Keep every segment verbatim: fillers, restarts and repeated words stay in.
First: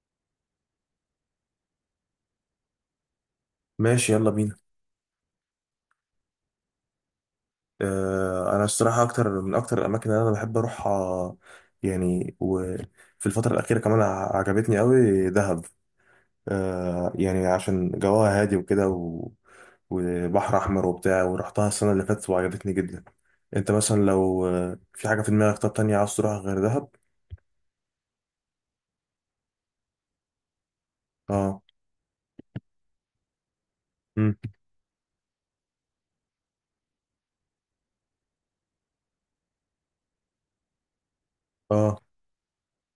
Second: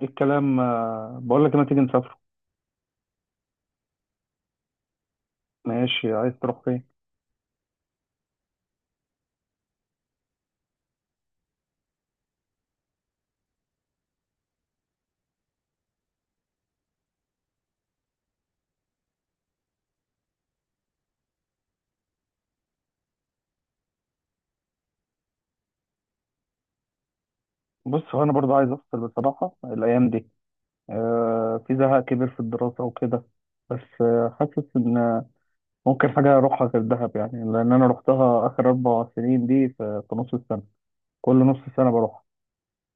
ايه الكلام، آه، بقول لك، ما تيجي نسافر؟ ماشي، يلا بينا. ماشي، عايز تروح فين؟ آه انا الصراحه، اكتر من اكتر الاماكن اللي انا بحب اروحها. يعني، وفي الفتره الاخيره كمان ع- عجبتني قوي دهب. آه يعني عشان جواها هادي وكده و... وبحر احمر وبتاع، ورحتها السنه اللي فاتت وعجبتني جدا. انت مثلا لو آه، في حاجه في دماغك، طب تانية عاوز تروحها غير دهب؟ بص، هو انا برضو عايز افصل بصراحه الايام دي. اه، آه في زهق كبير في الدراسه وكده. بس امم، آه حاسس ان آه، ممكن حاجه اروحها غير دهب يعني، لان انا روحتها اخر اربع سنين دي في, في نص السنه. كل نص سنه اه. بروح.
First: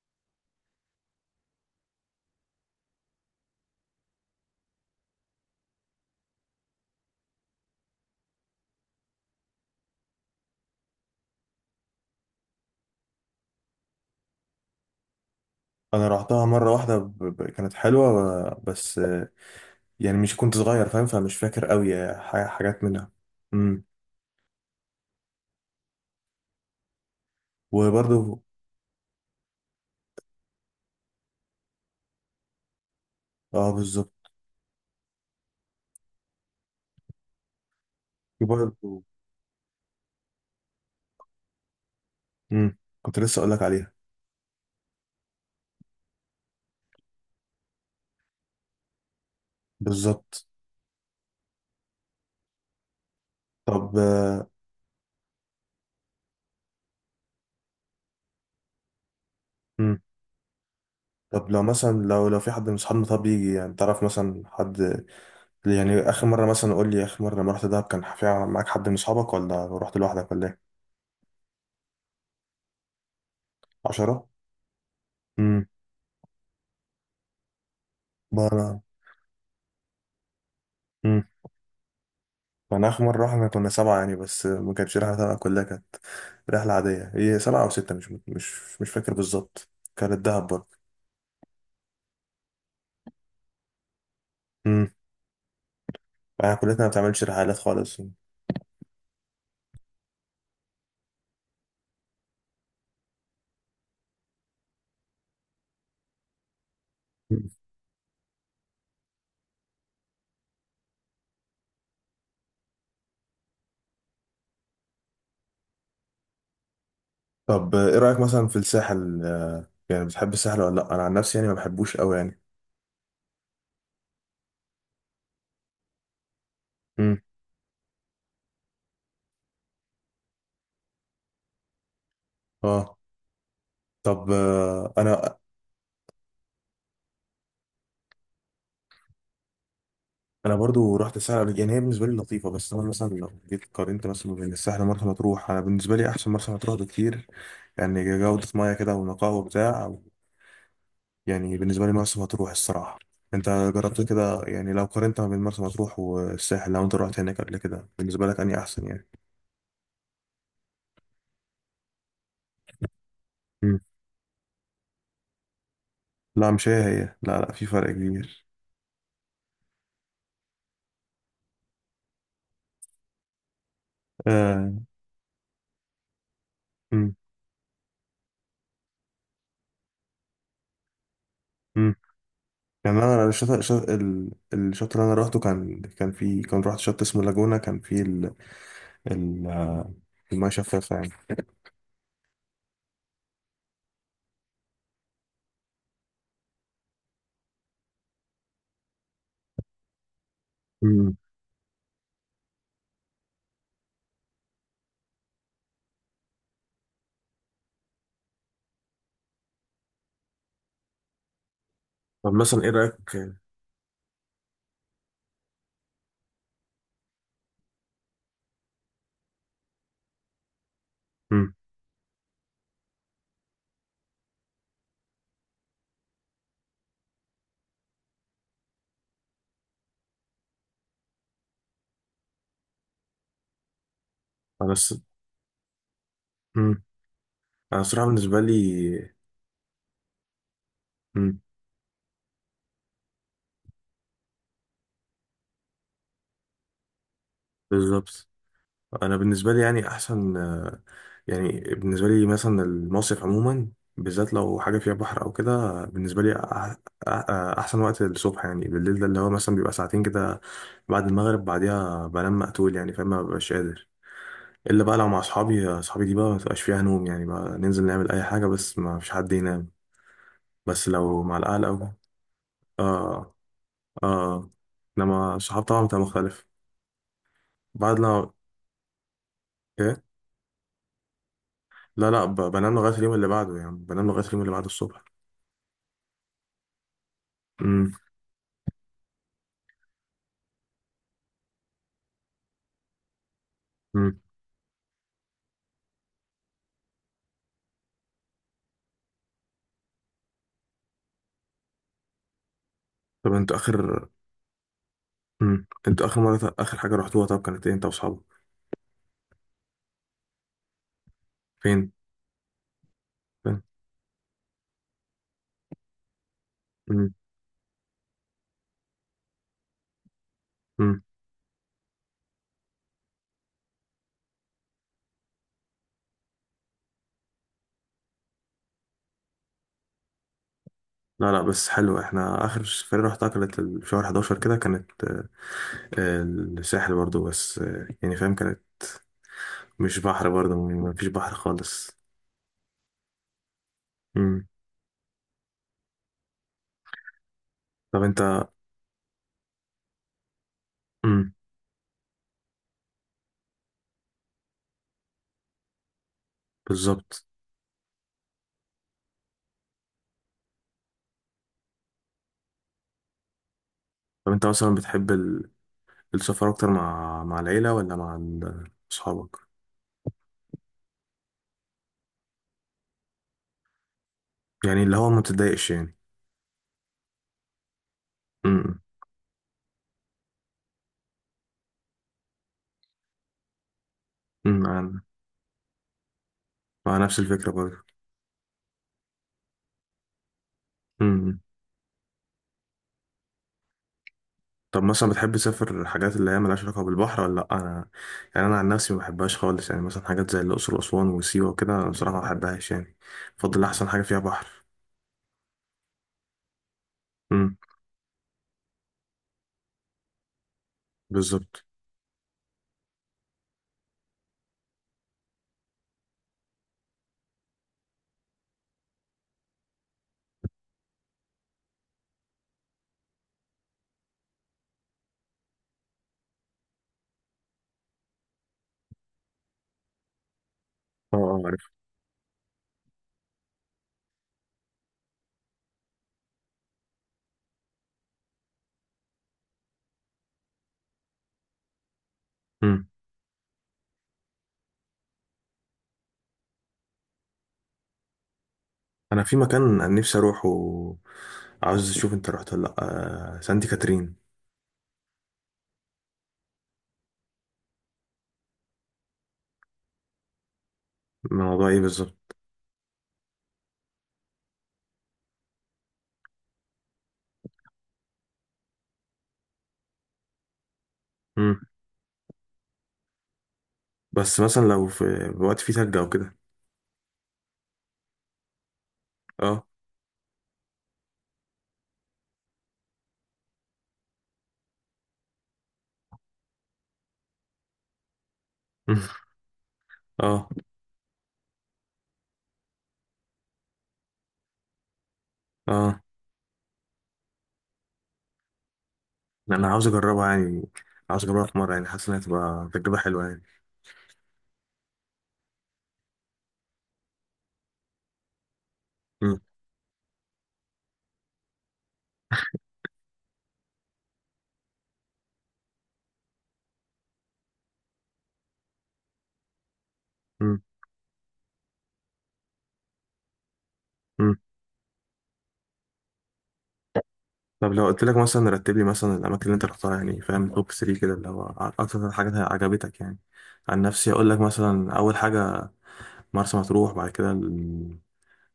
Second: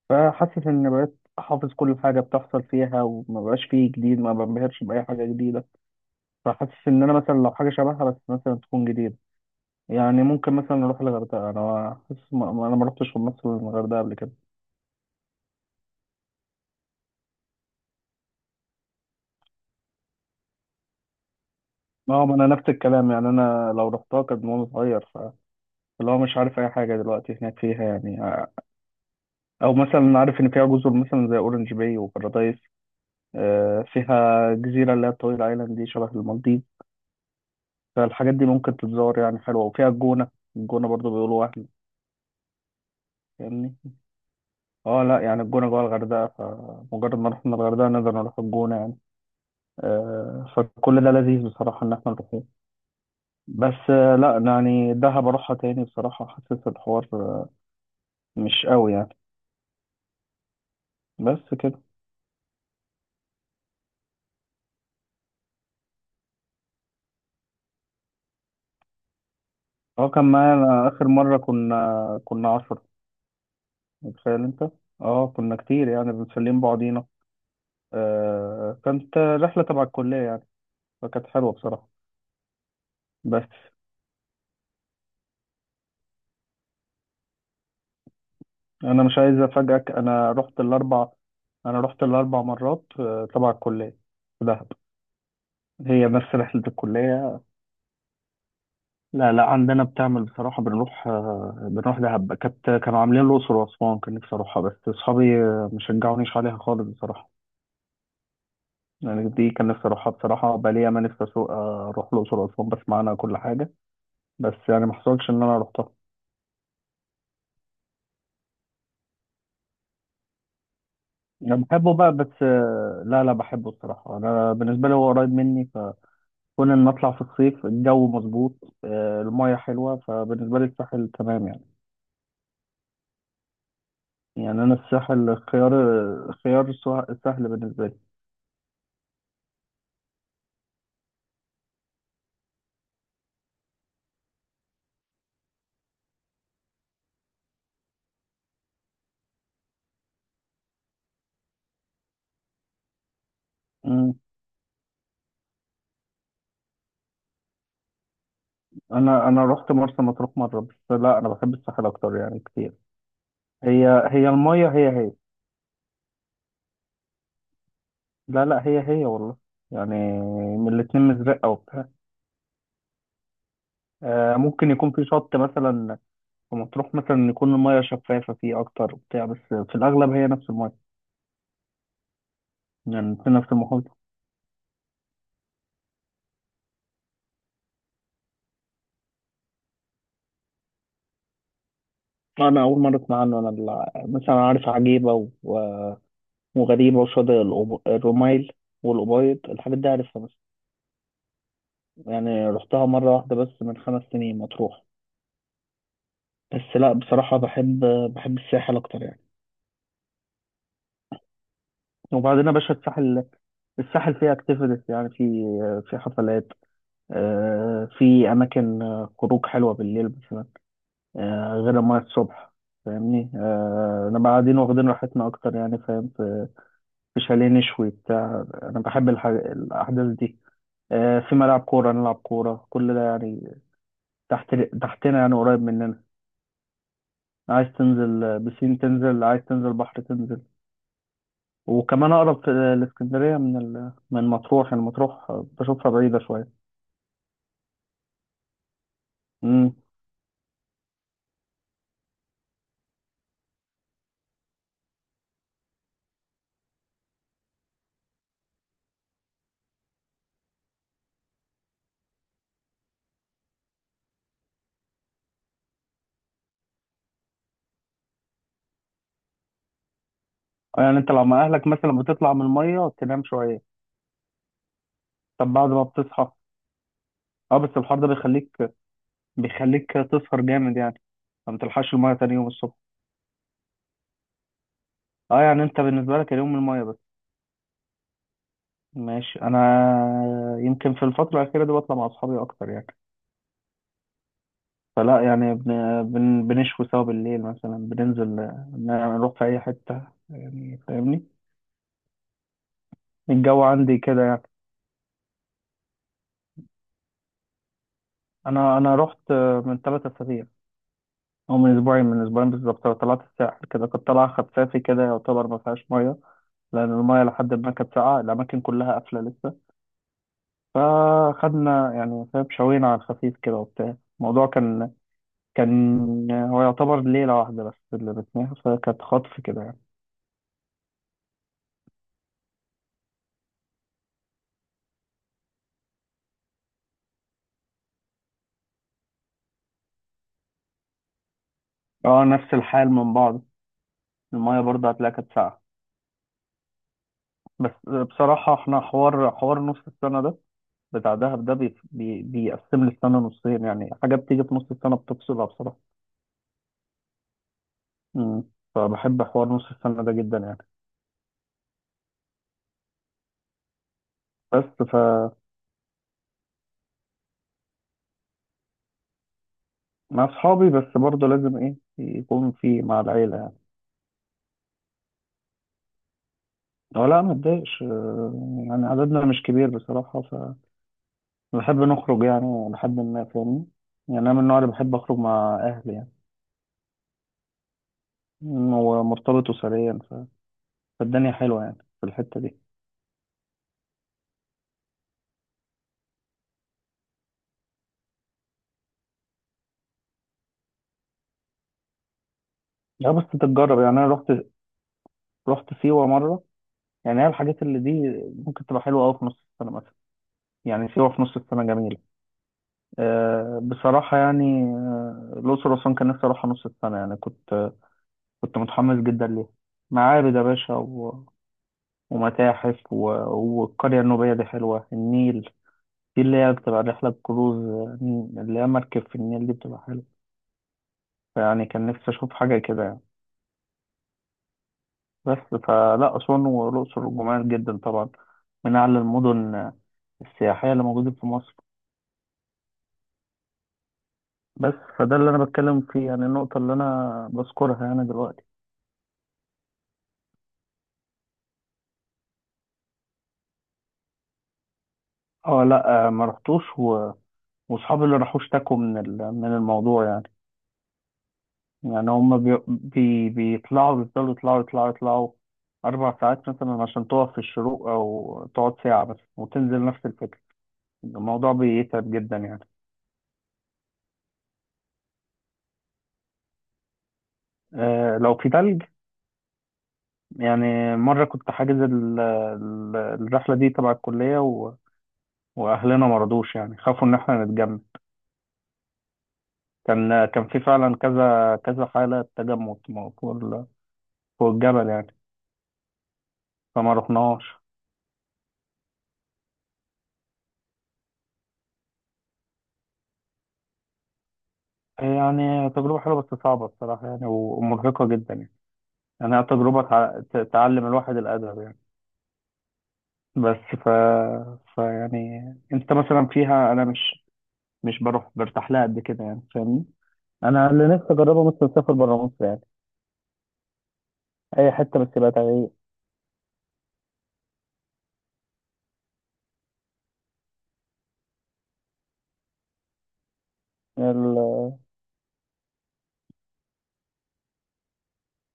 فحاسس ان بقيت حافظ كل حاجه بتحصل فيها، وما بقاش فيه جديد، ما بنبهرش باي حاجه جديده. فحاسس ان انا مثلا لو حاجه شبهها بس مثلا تكون جديده. يعني ممكن مثلا نروح الغردقة، أنا حاسس ما- ما- أنا ما رحتش مصر الغردقة قبل كده. انا رحتها مره واحده، ب... ب... كانت حلوه. آه، بس آه، يعني مش كنت صغير، فاهم، فمش فاكر قوي آه، أه، ما ح- أنا نفس حاجات منها. الكلام، يعني أنا امم، لو رحتها كانت وأنا صغير، فاللي هو مش عارف أي حاجة دلوقتي هناك فيها يعني. وبرضه. آه، أو مثلا عارف إن فيها جزر مثلا زي أورنج باي وبارادايس. اه، آه، بالظبط. فيها جزيرة اللي هي الطويل آيلاند دي شبه المالديف. فالحاجات دي في ممكن برضه. تتزور يعني، حلوة، وفيها الجونة. الجونة برضو بيقولوا وهم. امم، كنت لسه اقول لك فاهمني. عليها. اه، لا يعني الجونة جوه الغردقة، فمجرد ما رحنا الغردقة نقدر نروح الجونة يعني. بالظبط. آه، فكل ده لذيذ بصراحة إن احنا نروح. بس طب. آه، لا، يعني دهب اروحها تاني بصراحة، حاسس الحوار آه، مش قوي يعني. امم. بس طب لو كده. مثلا، لو لو في حد من اصحابنا، طب يجي، يعني تعرف مثلا حد؟ يعني اخر مره مثلا، قول لي اخر مره لما رحت دهب كان في معاك حد من اصحابك، ولا رحت اه، لوحدك، كان ولا ايه؟ معايا اخر مرة كنا كنا عشرة، عشرة. متخيل انت؟ اه كنا امم كتير يعني، بنسلم بعضينا. آه انا كانت رحلة تبع الكلية يعني، امم فكانت حلوة بصراحة. انا اخر مره بس رحنا كنا سبعه، يعني، بس ما كانتش رحله تبع كلها، كانت رحله عاديه، هي سبعه او سته، مش مش مش انا فاكر مش عايز بالظبط، افاجئك. كانت انا دهب رحت برضه. الاربع انا رحت الاربع مرات آه، تبع الكلية، في دهب. امم. هي نفس احنا رحلة كلتنا ما بتعملش الكلية. رحلات خالص. لا لا، عندنا بتعمل بصراحة، بنروح آه، بنروح دهب، كانت كانوا عاملين الأقصر وأسوان، كان نفسي أروحها بس أصحابي آه، مشجعونيش عليها خالص بصراحة. يعني دي كان نفسي أروحها بصراحة، بقالي ياما نفسي أسوق آه، أروح الأقصر وأسوان، بسمع عنها كل حاجة. بس يعني ما حصلش إن أنا روحتها. طب ايه رأيك مثلا في الساحل؟ آه، يعني بتحب الساحل ولا لا؟ انا عن نفسي يعني ما أنا بحبه بحبوش بقى، قوي يعني. بس آه، لا لا، بحبه الصراحة، أنا بالنسبة لي هو قريب مني. فكون إن أطلع امم. في الصيف، الجو مظبوط، آه، المية حلوة، فبالنسبة لي الساحل تمام يعني. اه. طب يعني أنا آه، الساحل انا خيار، خيار سه- سهل بالنسبة انا برضو رحت الساحل قبل- يعني هي بالنسبه لي لطيفه. بس انا مثلا لو جيت قارنت مثلا بين الساحل ومرسى مطروح، انا بالنسبه لي احسن مرسى مطروح بكتير، يعني جوده ميه كده ونقاء وبتاع. يعني بالنسبه لي مرسى مطروح الصراحه. انت جربت لي. كده؟ يعني لو قارنت ما بين مرسى مطروح والساحل، لو انت رحت هناك قبل كده، بالنسبه لك اني احسن يعني؟ انا انا رحت مرسى مطروح مره بس، لا انا بحب الساحل اكتر يعني، كتير. امم. هي هي الميه، هي هي. لا، مش هي هي، لا لا، في فرق كبير. لا لا، هي هي والله، يعني من الاتنين مزرقه وبتاع. آه ممكن آه. يكون في شط مثلا في مطروح مم. مثلا يكون الميه شفافه فيه اكتر وبتاع، بس في الاغلب هي نفس الميه، مم. كمان يعني انا في الشط نفس الشط المحيط. ال- الشط اللي انا روحته، كان كان في كان رحت شط اسمه لاجونا، كان فيه ال ال آه، الميه شفافه يعني. انا اول مره اسمع عنه، انا ال- مثلا عارف عجيبه و- و- وغريبه، وشاطئ الأب- الرمايل والأبيض، الحاجات دي عارفها. بس مم. يعني رحتها مره واحده بس من خمس سنين، مطروح. بس لا بصراحة، بحب بحب الساحل أكتر يعني. طب وبعدين يا مثلا ايه باشا، الساحل رأيك؟ الساحل فيه اكتيفيتيز يعني، في في حفلات، آه، في أماكن آه، خروج حلوة بالليل مثلا، مم. آه، غير ما الصبح، فاهمني. آه، أنا قاعدين واخدين راحتنا أكتر يعني، فاهم، في في شاليه نشوي بتاع. أنا بحب الح- الأحداث دي، آه، في ملعب كورة نلعب كورة، كل ده يعني تحت انا الص- تحتنا، يعني قريب مننا. مم. عايز انا الصراحة تنزل بالنسبة بسين لي. تنزل، عايز تنزل بحر تنزل. مم. وكمان اقرب في الاسكندريه من ال... من مطروح، يعني مطروح بشوفها بعيده شويه. بالظبط. انا بالنسبة لي امم. يعني احسن، آه، يعني بالنسبة لي مثلا المصيف عموما، بالذات لو حاجة فيها بحر او كده، آه، بالنسبة لي أح- أح- احسن وقت الصبح. يعني بالليل ده اللي هو مثلا بيبقى ساعتين كده بعد المغرب، بعديها بنام مقتول، يعني فاهم، مببقاش قادر. الا بقى لو مع اصحابي، اصحابي دي بقى ما تبقاش فيها نوم، يعني بقى ننزل نعمل اي حاجه بس ما فيش حد ينام. بس يعني انت لو لو مع مع الاهل اهلك او... مثلا بتطلع من الميه تنام اه. شويه؟ اه. انما طب الصحاب بعد ما طبعا بتبقى بتصحى؟ مختلف. اه، بس الحر بعد ده لما، بيخليك بيخليك ايه. تسهر جامد يعني، فما تلحقش لا الميه لا، تاني ب- يوم الصبح. بنام لغايه اليوم اللي بعده، يعني بنام لغايه اليوم اللي بعده الصبح. اه، يعني انت بالنسبه لك اليوم الميه بس. امم. ماشي. انا يمكن في الفتره الاخيره دي بطلع مع اصحابي اكتر يعني، امم. فلا يعني بن... بن... بنشوي سوا بالليل مثلا، بننزل آه، نروح في اي حته، يعني فاهمني، طب انتوا الجو عندي اخر كده يعني. امم انتوا اخر مره، اخر حاجه رحتوها طب كانت ايه انت واصحابك؟ انا انا رحت آه، من ثلاث اسابيع، او من فين؟ اسبوعين من اسبوعين بالظبط، طلعت الساحل فين؟ كده، كنت طالع خفافي كده يعتبر، ما فيهاش ميه، لان امم. الميه لحد ما كانت ساقعه، الاماكن كلها قافله لسه. امم. فخدنا يعني فاهم، شوينا على الخفيف كده وبتاع. الموضوع كان كان هو يعتبر ليله واحده بس اللي بتناها، فكانت خطف كده يعني. لا لا، بس حلو. احنا اخر سفرية رحتها كانت ال- في شهر أحد عشر كده، كانت آه، الساحل برضو. بس آه، يعني فاهم كانت مش بحر، برضه مفيش بحر خالص. اه، نفس الحال من بعض، مم. الميه برضه هتلاقيها كانت ساقعه. بس طب انت، بصراحه احنا حوار حوار نص السنه ده، بتاع مم. دهب ده بي... بي... بيقسم لي السنة نصين، يعني حاجة بتيجي في نص السنة بتفصلها بصراحة. بالظبط. مم. فبحب حوار نص السنة ده جدا يعني. طب انت بس مثلا ف بتحب ال- السفر اكتر مع مع العيلة ولا مع ال- اصحابك؟ مع أصحابي، بس برضه لازم إيه يكون في مع العيلة يعني. يعني اللي هو ما بتضايقش يعني. أو لا ما تضايقش، آه، مم. يعني عددنا مش كبير بصراحة، فبحب نخرج يعني لحد ما، فاهمني؟ يعني أنا من النوع مم. اللي بحب انا أخرج مع أهلي يعني، مع نفس الفكرة برضه. مم، ومرتبط أسريا، ف... فالدنيا مم. حلوة يعني في الحتة دي. طب مثلا بتحب تسافر حاجات اللي هي ملهاش علاقة بالبحر ولا لأ؟ أنا، يعني أنا عن نفسي ما بحبهاش خالص، يعني مثلا حاجات زي الأقصر وأسوان وسيوة وكده، أنا بصراحة ما بحبهاش يعني. لا بس بفضل تتجرب، أحسن يعني حاجة أنا فيها رحت بحر. رحت سيوة مرة. يعني هي مم. الحاجات اللي دي ممكن تبقى حلوة أوي في نص السنة مثلا، يعني سيوة في نص بالظبط. السنة جميلة. أه بصراحة يعني، آه، الأقصر وأسوان كان نفسي أروحها نص السنة يعني، كنت كنت متحمس جدا ليها. معابد يا باشا و... ومتاحف و... والقرية النوبية دي حلوة، النيل دي اللي هي بتبقى رحلة كروز، آه، اللي هي مركب في النيل دي بتبقى حلوة. اه. اه، عارف. فيعني كان نفسي أشوف حاجة كده يعني، بس فلا، أسوان والأقصر جمال جدا طبعا، من أعلى المدن آه، السياحية اللي موجودة في مصر. بس فده اللي انا بتكلم فيه يعني، النقطه اللي انا بذكرها يعني دلوقتي. انا في مكان نفسي اروحه، عاوز اشوف انت رحت ولا لا، آه، سانتي كاترين. اه لا، آه، ما رحتوش، و... واصحابي اللي راحوا اشتكوا من ال... من الموضوع يعني. الموضوع ايه يعني بالظبط؟ هم بي... بي... بيطلعوا، بيفضلوا يطلعوا يطلعوا يطلعوا اربع ساعات مثلا عشان تقف في الشروق او تقعد ساعه بس وتنزل، نفس الفكره. الموضوع مم. بيتعب جدا يعني. بس مثلا لو في وقت فيه تلج او كده. آه، لو في تلج، اه. يعني مره كنت حاجز ال... ال- الرحله دي تبع الكليه، و... واهلنا مرضوش يعني، خافوا ان احنا نتجمع. مم. كان كان اه. في فعلا كذا كذا حالة تجمد م- فوق ال- فوق الجبل يعني، اه، فما رحناش. انا عاوز اجربها يعني. عاوز اجربها في مره، يعني حاسس انها تبقى تجربه حلوه يعني. يعني تجربة حلوة بس صعبة الصراحة يعني، و- ومرهقة جدا يعني. يعني مم. هي تجربة تع- ت- تعلم الواحد الأدب يعني. بس ف... ف يعني أنت مثلا فيها، أنا مش مش بروح برتاح لها قد كده يعني، فاهمني. مم. أنا اللي نفسي أجربه مثلا أسافر بره مصر يعني، مم. أي حتة بس يبقى تغيير. طب لو قلت لك مثلا رتب لي مثلا الاماكن اللي انت رحتها، يعني فاهم، توب ثلاثة كده اللي هو اكتر حاجه عجبتك يعني. عن نفسي اقول ال... لك مثلا اول حاجه مرسى مطروح، بعد كده،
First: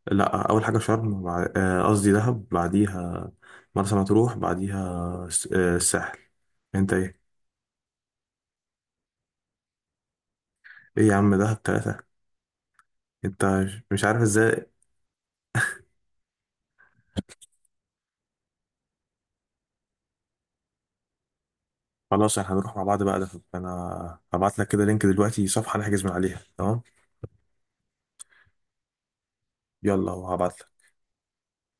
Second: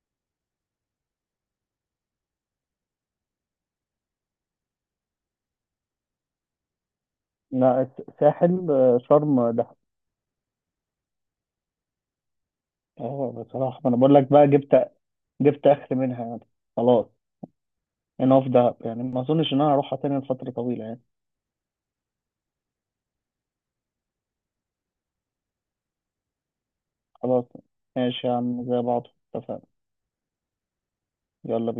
لا، اول حاجه شرم وبع- آه، قصدي دهب، بعديها مرسى مطروح، بعديها س- آه، الساحل. انت ايه؟ لا، الس- ساحل، آه، شرم. ايه يا عم، دهب ثلاثه؟ اه انت بصراحة مش ما انا مش بقول عارف لك بقى، ازاي. جبت جبت اخر منها يعني، خلاص. انا في دهب يعني ما اظنش ان انا هروحها تاني لفترة طويلة يعني. خلاص، احنا هنروح مع بعض بقى دهب. انا هبعت لك كده لينك دلوقتي، صفحه نحجز من عليها، تمام. خلاص، ماشي يا عم، زي بعض، اتفقنا. يلا، وهبعت لك. يلا بينا.